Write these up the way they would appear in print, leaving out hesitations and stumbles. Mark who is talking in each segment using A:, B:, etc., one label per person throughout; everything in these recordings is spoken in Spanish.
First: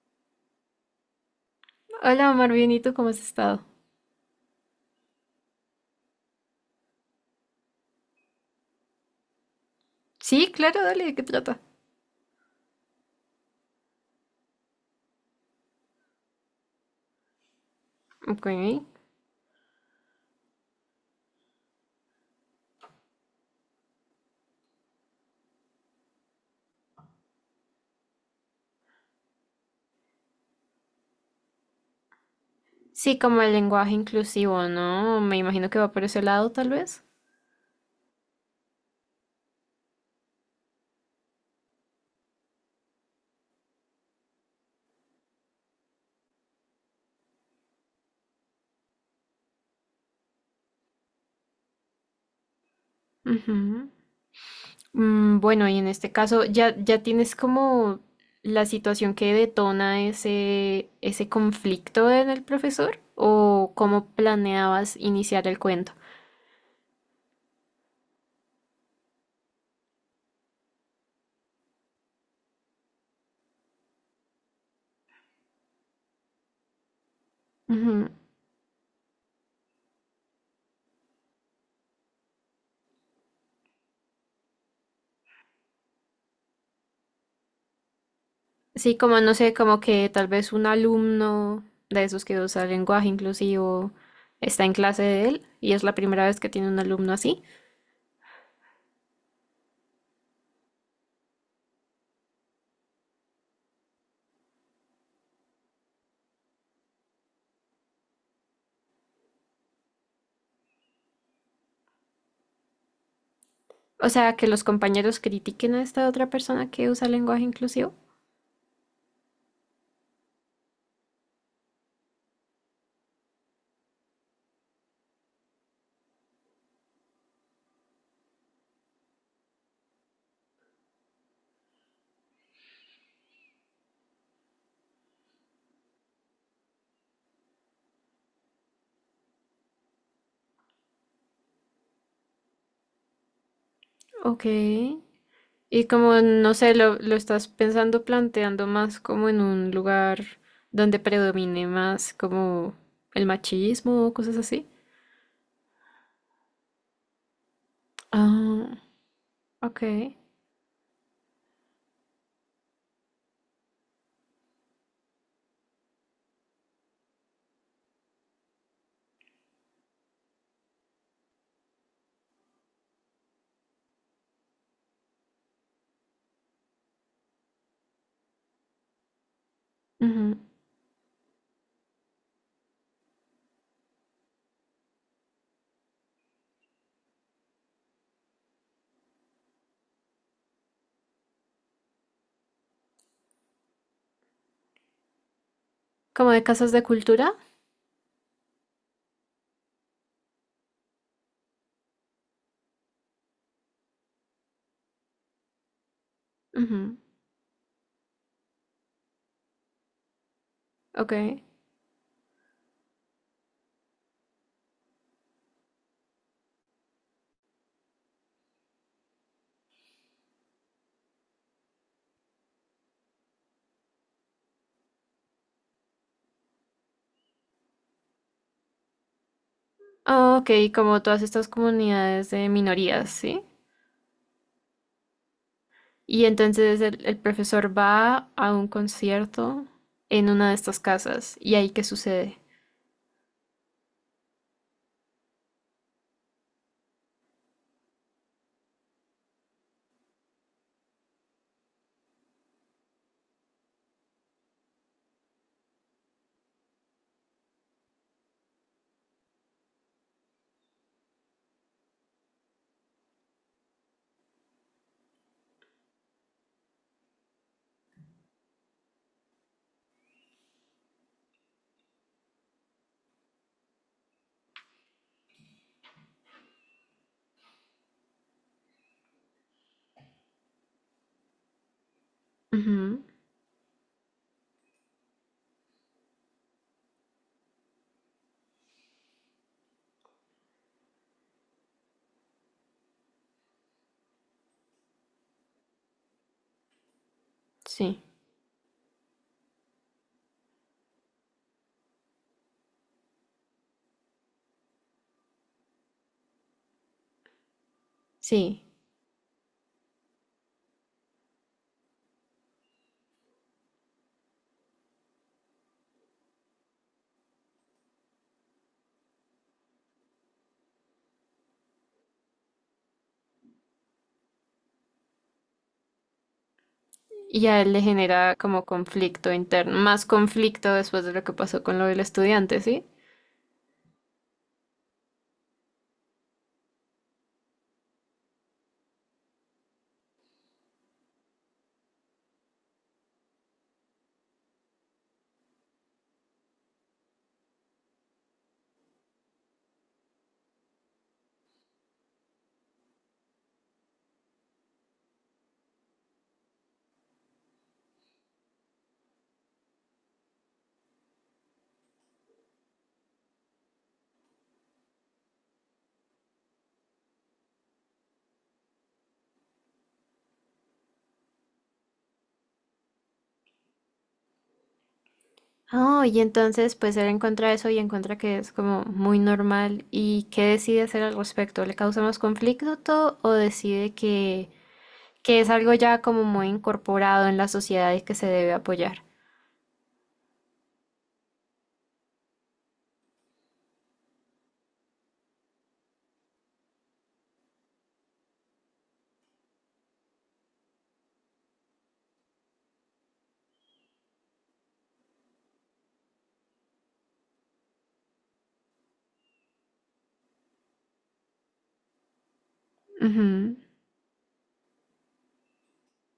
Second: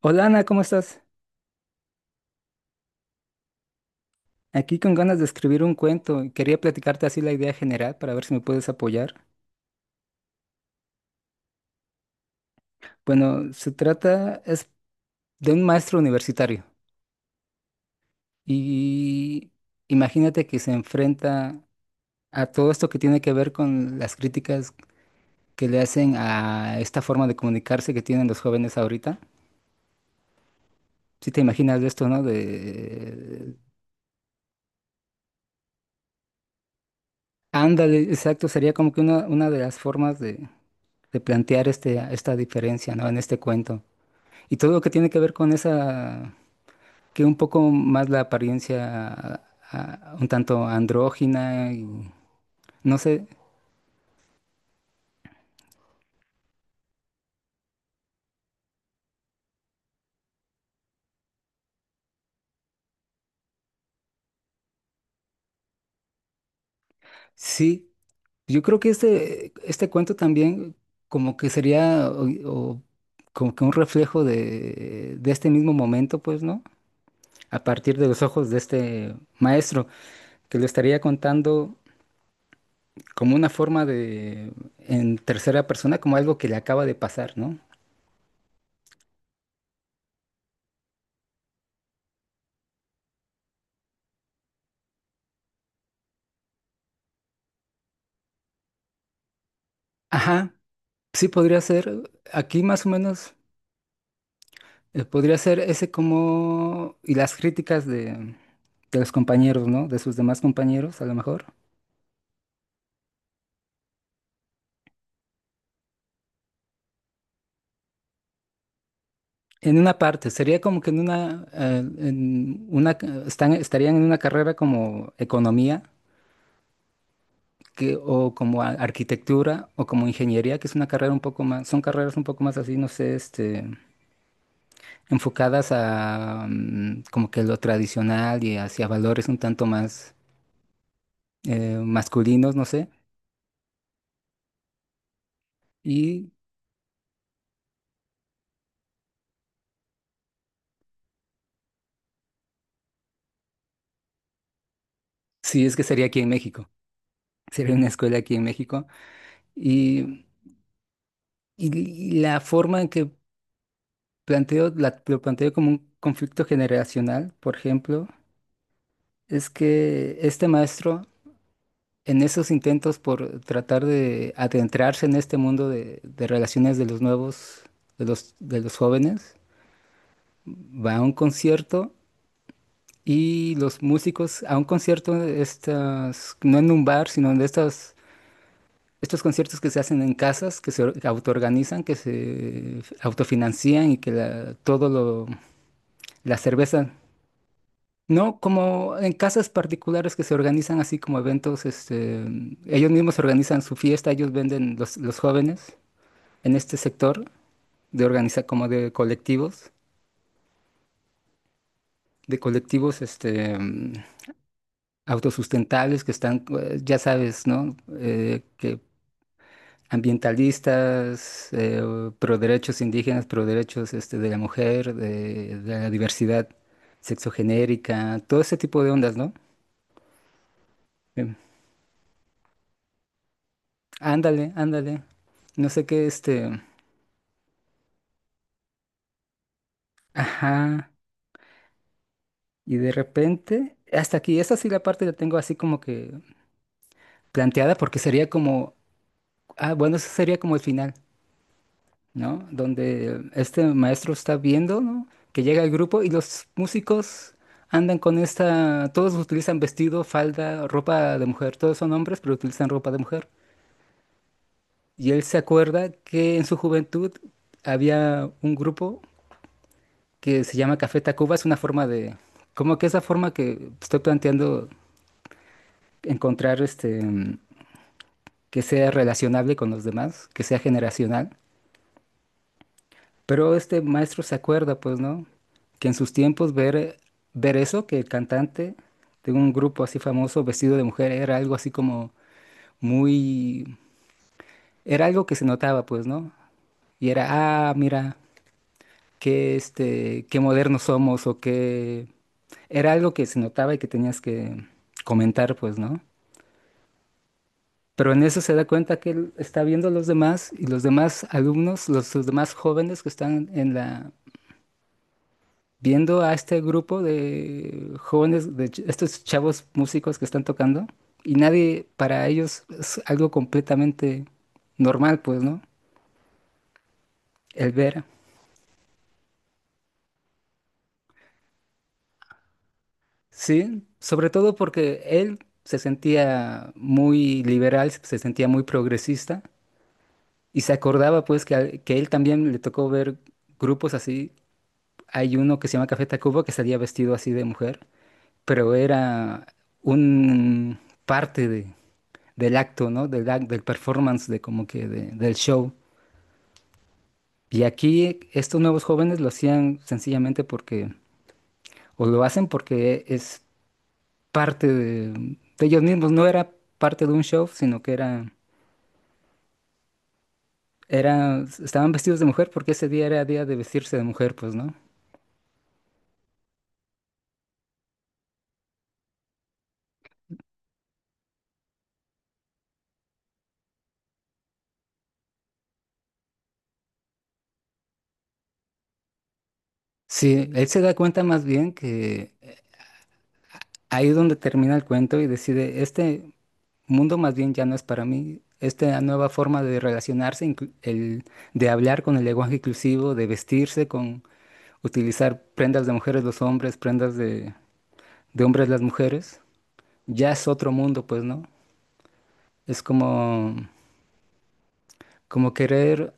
A: Hola Ana, ¿cómo estás?
B: Hola, Omar, bien, ¿y tú cómo has estado?
A: Aquí con ganas de escribir un cuento y quería platicarte así la idea general para ver si me puedes apoyar.
B: Sí, claro, dale, ¿de qué trata?
A: Bueno, se trata es de un maestro universitario,
B: Ok.
A: y imagínate que se enfrenta a todo esto que tiene que ver con las críticas que le hacen a esta forma de comunicarse que tienen los jóvenes ahorita. Si te imaginas de esto, ¿no?
B: Sí, como el
A: De
B: lenguaje inclusivo, ¿no? Me imagino que va por ese lado, tal vez.
A: ándale, exacto, sería como que una de las formas de plantear este, esta diferencia, ¿no? En este cuento. Y todo lo que tiene que ver con esa, que un poco más la apariencia un tanto andrógina y no sé.
B: Ujú. Bueno, y en este caso ya tienes como la situación que detona ese conflicto en el profesor, o cómo planeabas iniciar el cuento.
A: Sí, yo creo que este cuento también como que sería o como que un reflejo de este mismo momento, pues, ¿no? A partir de los ojos de este maestro, que lo estaría contando como una forma de, en tercera persona, como algo que le acaba de pasar, ¿no?
B: Sí, como no sé, como que tal vez un alumno de esos que usa lenguaje inclusivo está en clase de él y es la primera vez que tiene un alumno así.
A: Ajá, sí podría ser. Aquí más o menos. Podría ser ese como... y las críticas de los compañeros, ¿no? De sus demás compañeros, a lo mejor.
B: O sea, que los compañeros critiquen a esta otra persona que usa lenguaje inclusivo.
A: En una parte, sería como que en una... estarían en una carrera como economía, que, o como arquitectura, o como ingeniería, que es una carrera un poco más... Son carreras un poco más así, no sé, este, enfocadas a como que lo tradicional y hacia valores un tanto más masculinos, no sé.
B: Ok. Y como
A: Y
B: no sé, lo estás pensando planteando más como en un lugar donde predomine más como el machismo o cosas así.
A: sí, es que sería aquí en México. Sería una escuela aquí en
B: Ah,
A: México.
B: ok.
A: Y, y- y la forma en que planteo, lo planteo como un conflicto generacional, por ejemplo, es que este maestro, en esos intentos por tratar de adentrarse en este mundo de relaciones de los nuevos, de los jóvenes,
B: Ujú.
A: va a un concierto. Y los músicos a un concierto de estas, no en un bar, sino de estas estos conciertos que se hacen en casas, que se autoorganizan, que se autofinancian y que todo lo,
B: Como
A: la
B: de casas de
A: cerveza,
B: cultura.
A: no como en casas particulares que se organizan así como eventos, este, ellos mismos organizan su fiesta, ellos venden los jóvenes en este
B: Ujú.
A: sector de organizar como de colectivos,
B: Ok.
A: este, autosustentables que están, ya sabes, ¿no? Que ambientalistas, pro derechos indígenas, pro derechos este, de la mujer, de la diversidad sexogenérica, todo ese tipo de ondas, ¿no?
B: Ah, ok, como todas
A: Em,
B: estas comunidades de minorías, ¿sí?
A: ándale, ándale. No sé qué,
B: Y
A: este.
B: entonces el profesor va a un concierto en una de estas
A: Ajá.
B: casas y ahí qué sucede.
A: Y de repente, hasta aquí, esa sí la parte la tengo así como que planteada porque sería como. Ah, bueno, eso sería como el final. ¿No? Donde este maestro está viendo, ¿no? Que llega el grupo y los músicos andan con esta, todos utilizan vestido, falda, ropa de mujer, todos son hombres, pero utilizan ropa de mujer. Y él se acuerda que en su juventud había un grupo que se llama Café Tacuba, es una forma de, como que esa forma que estoy planteando encontrar este, que sea relacionable con los demás, que sea generacional.
B: Ujú.
A: Pero este maestro se acuerda, pues, ¿no? Que en sus tiempos ver eso, que el cantante de un grupo así famoso vestido de mujer era algo así como muy... Era algo que se notaba, pues, ¿no? Y era, ah,
B: Sí,
A: mira, qué, este, qué modernos somos o qué... Era algo que se notaba y que tenías que comentar, pues, ¿no? Pero en eso se
B: sí.
A: da cuenta que él está viendo a los demás y los demás alumnos, los demás jóvenes que están en la, viendo a este grupo de jóvenes, estos chavos músicos que están tocando, y nadie, para ellos es algo completamente normal, pues, ¿no?
B: Y a
A: El
B: él le
A: ver.
B: genera como conflicto interno, más conflicto después de lo que pasó con lo del estudiante, ¿sí?
A: Sí, sobre todo porque él se sentía muy liberal, se sentía muy progresista, y se acordaba, pues, que, que él también le tocó ver grupos así. Hay uno que se llama Café Tacuba que salía vestido así de mujer. Pero era un parte de, del acto, ¿no? Del, del performance, de como que del show. Y aquí estos nuevos jóvenes lo hacían sencillamente porque, o lo hacen porque es parte de ellos mismos, no era parte de un show, sino que era, era, estaban vestidos de mujer porque ese día era día de vestirse de mujer, pues, ¿no?
B: Oh, y entonces pues él encuentra eso y encuentra que es como muy normal y ¿qué decide hacer al respecto? ¿Le causa más conflicto o decide que es algo ya como muy incorporado en la sociedad y que se debe apoyar?
A: Sí, él se da cuenta más bien que ahí es donde termina el cuento y decide, este, mundo más bien ya no es para mí. Esta nueva forma de relacionarse, de hablar con el lenguaje inclusivo, de vestirse con utilizar prendas de mujeres los hombres, prendas de hombres las mujeres, ya es otro mundo, pues, ¿no? Es como,
B: Ujú.
A: como querer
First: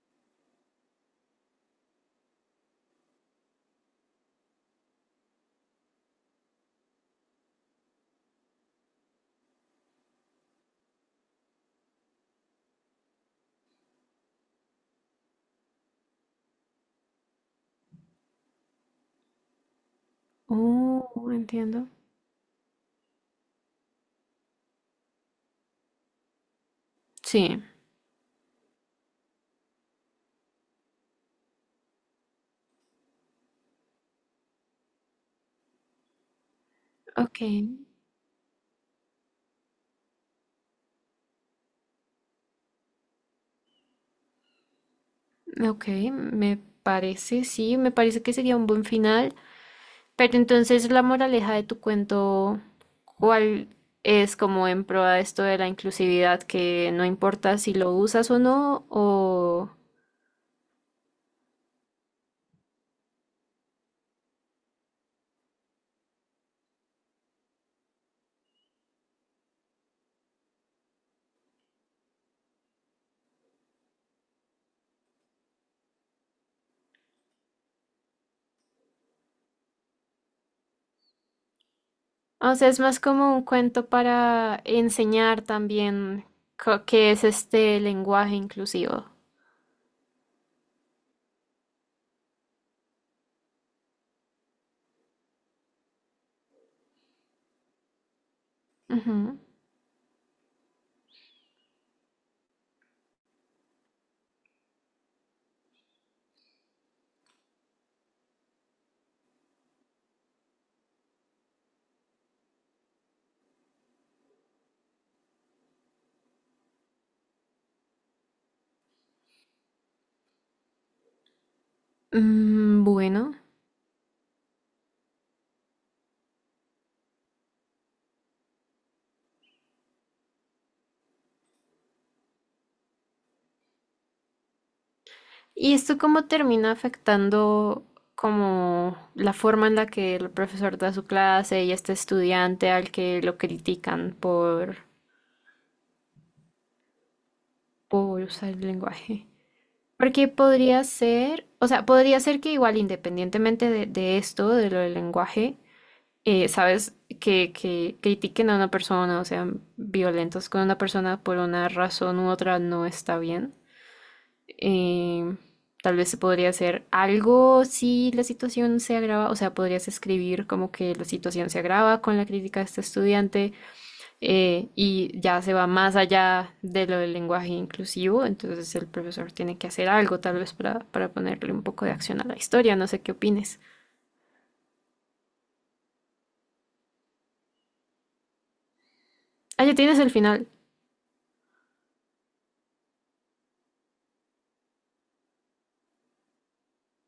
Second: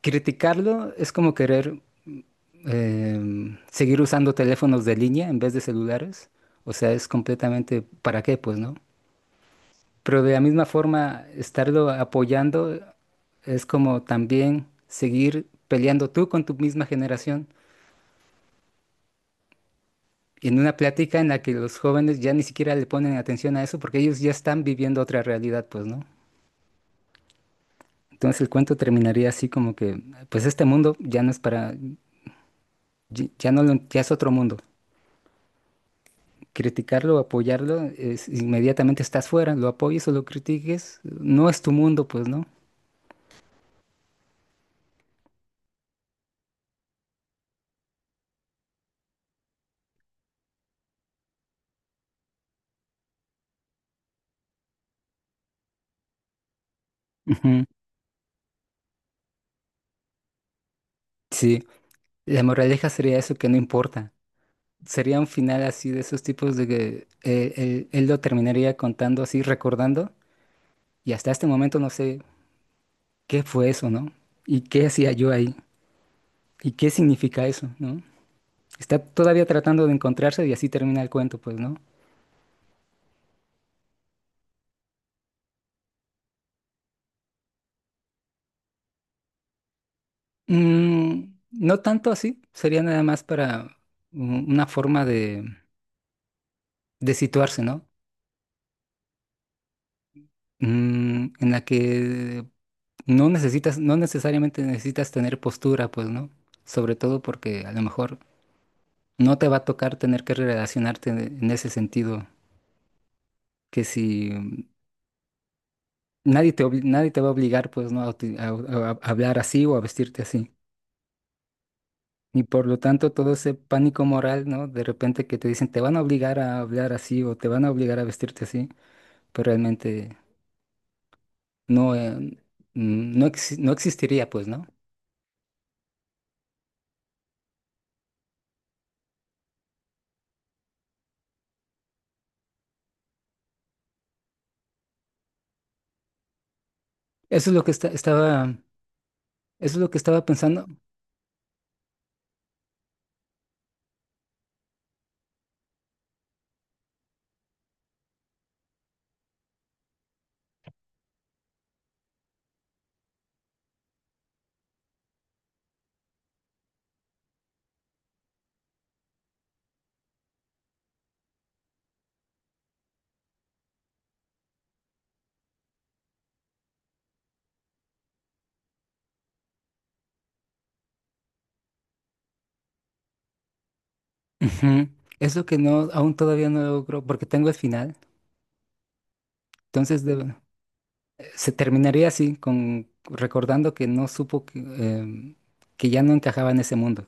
A: criticarlo, es como querer seguir usando teléfonos de línea en vez de celulares. O sea, es completamente, ¿para qué, pues, no? Pero de la misma forma, estarlo apoyando es como también seguir peleando tú con tu misma generación. Y en una plática en la que los
B: Entiendo.
A: jóvenes ya ni siquiera le ponen atención a eso porque ellos ya están viviendo otra realidad, pues, ¿no?
B: Sí,
A: Entonces el cuento terminaría así como que, pues este mundo ya no es para, ya no ya es otro mundo. Criticarlo,
B: ok,
A: apoyarlo, inmediatamente estás fuera, lo apoyes o lo critiques, no es tu mundo, pues, ¿no?
B: ok, me parece, sí, me parece que sería un buen final, pero entonces la moraleja de tu cuento, ¿cuál es? Como en pro de esto de la inclusividad, que no importa
A: Ujú.
B: si lo usas o no,
A: Sí, la moraleja sería eso que no importa. Sería un final así de esos tipos de que él lo terminaría contando así, recordando, y hasta este momento no sé qué fue eso, ¿no? ¿Y qué hacía yo ahí? ¿Y qué significa eso, no? Está todavía tratando de encontrarse y así termina el cuento, pues, ¿no?
B: o sea, es más como un cuento para enseñar también ¿qué es este lenguaje inclusivo?
A: Mm, no tanto así, sería nada más para una forma de situarse, ¿no?
B: Ujú.
A: Mm, en la que no necesitas, no necesariamente necesitas tener postura, pues, ¿no? Sobre todo porque a lo mejor no te va a tocar tener que relacionarte en ese sentido, que si nadie te, nadie te va a obligar pues no a, a- a hablar así o a vestirte así. Y por lo tanto todo
B: Bueno,
A: ese pánico moral, ¿no? De repente que te dicen te van a obligar a hablar así o te van a obligar a vestirte así, pero realmente no, no, no existiría pues, ¿no?
B: ¿y esto cómo termina afectando como la forma en la que el profesor da su clase y este estudiante al que lo critican
A: Eso es lo que
B: por usar
A: estaba,
B: el lenguaje?
A: eso es lo que estaba
B: Porque
A: pensando.
B: podría ser, o sea, podría ser que igual independientemente de esto, de lo del lenguaje, sabes, que critiquen a una persona o sean violentos con una persona por una razón u otra no está bien. eh, Tal vez se podría hacer algo si la situación se agrava, o sea, podrías escribir como que la situación se agrava con la crítica de este estudiante. Y ya se va más allá de lo del lenguaje inclusivo, entonces el profesor tiene que hacer algo tal vez para ponerle un poco de acción a la historia, no sé qué opines.
A: Ujú. Es lo que no, aún todavía no logro, porque tengo el final.
B: Ah, ya tienes
A: Entonces,
B: el final.
A: se terminaría así, con recordando que no supo que, que ya no encajaba en ese mundo.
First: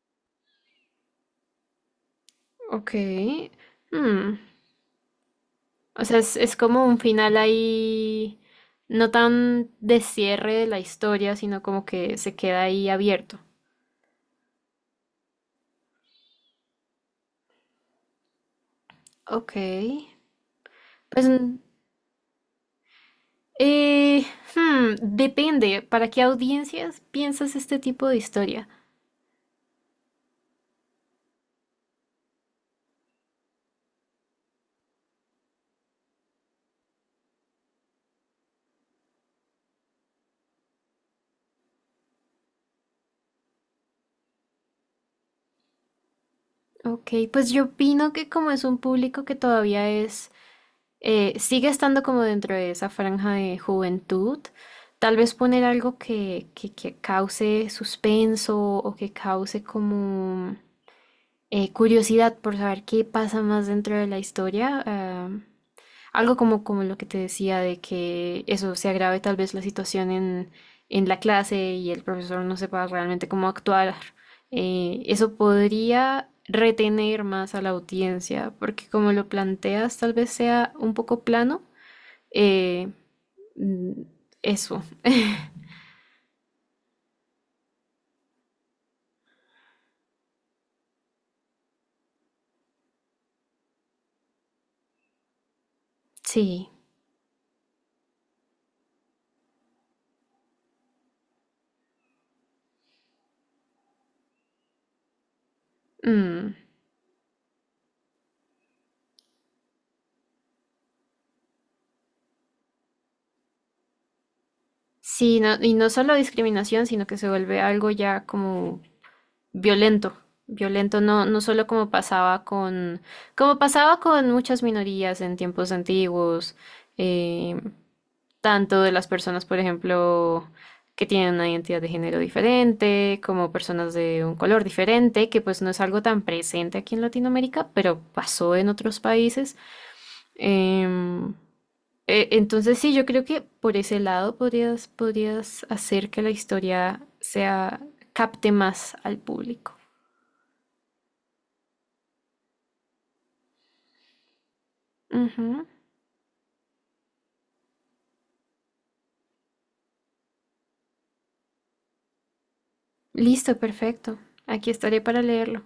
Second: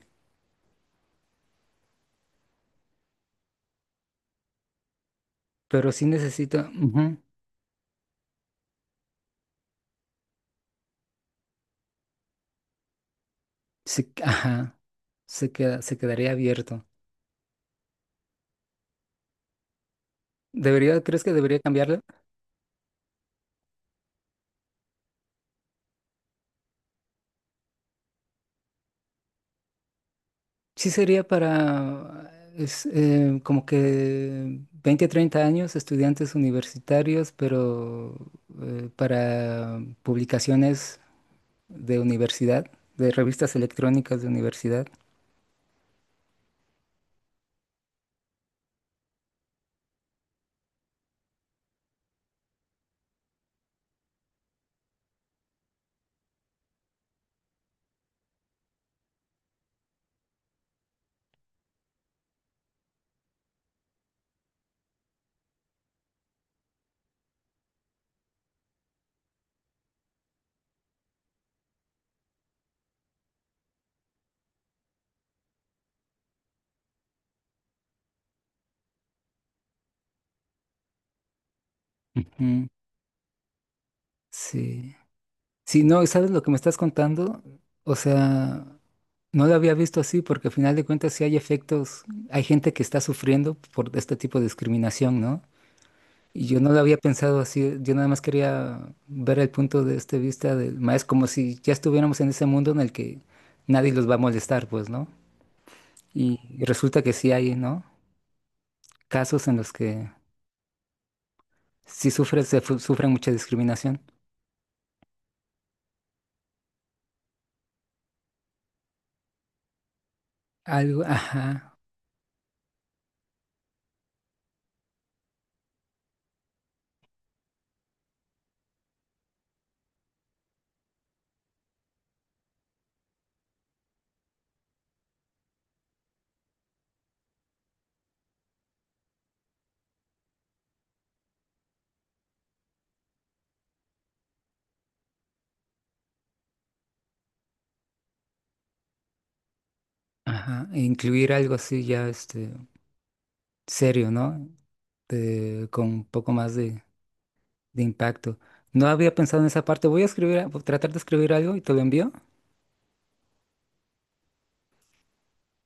B: Ok. Hmm.
A: Pero
B: O
A: sí
B: sea, es
A: necesito,
B: como un
A: ujú,
B: final ahí, no tan de cierre de la historia, sino como que se queda ahí abierto.
A: sí, ajá, se queda, se quedaría abierto.
B: Ok.
A: ¿Debería, crees
B: Pues,
A: que debería cambiarlo?
B: eh, depende, ¿para qué audiencias piensas este tipo de historia?
A: Sí sería para es, como que 20, 30 años, estudiantes universitarios, pero para publicaciones de universidad, de revistas electrónicas de universidad.
B: Ok, pues yo opino que como es un público que todavía sigue estando como dentro de esa franja de juventud, tal vez poner algo que cause suspenso o que cause como curiosidad por saber qué pasa más dentro de la historia. Algo como lo que te decía de que eso se agrave tal vez la situación en la clase y el profesor no sepa realmente cómo actuar. Eso podría retener más a la audiencia, porque como lo planteas, tal vez sea un poco plano.
A: Ujú.
B: Eh, mm, eso,
A: Sí. Sí, no, ¿sabes lo que me estás contando? O sea, no lo había visto así porque al final de cuentas sí hay efectos, hay gente que está sufriendo por este tipo de discriminación, ¿no? Y yo
B: sí.
A: no lo había pensado así, yo nada más quería ver el punto de este vista del maestro, como si ya estuviéramos en ese mundo en el que nadie los va a molestar, pues, ¿no? Y
B: Mm.
A: y resulta que sí hay, ¿no? Casos en los que sí sufre, sufre mucha discriminación.
B: Sí, no, y no solo discriminación, sino que se vuelve algo ya como violento, violento
A: Algo,
B: no, no solo
A: ajá,
B: como pasaba como pasaba con muchas minorías en tiempos antiguos, eh, tanto de las personas, por ejemplo, que tienen una identidad de género diferente, como personas de un color diferente, que pues no es algo tan presente aquí en Latinoamérica, pero pasó en otros países. Em, entonces sí, yo creo que por ese lado podrías, podrías hacer que la historia sea, capte más al público.
A: ajá, e incluir algo así ya, este, serio, ¿no?
B: Ujú.
A: Con un poco más de impacto. No había pensado en esa parte. Voy a escribir, tratar de escribir algo y te lo envío.
B: Listo, perfecto. Aquí estaré para leerlo.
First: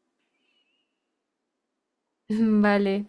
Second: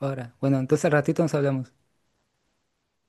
A: Ahora, bueno, entonces al ratito nos hablamos.
B: Vale.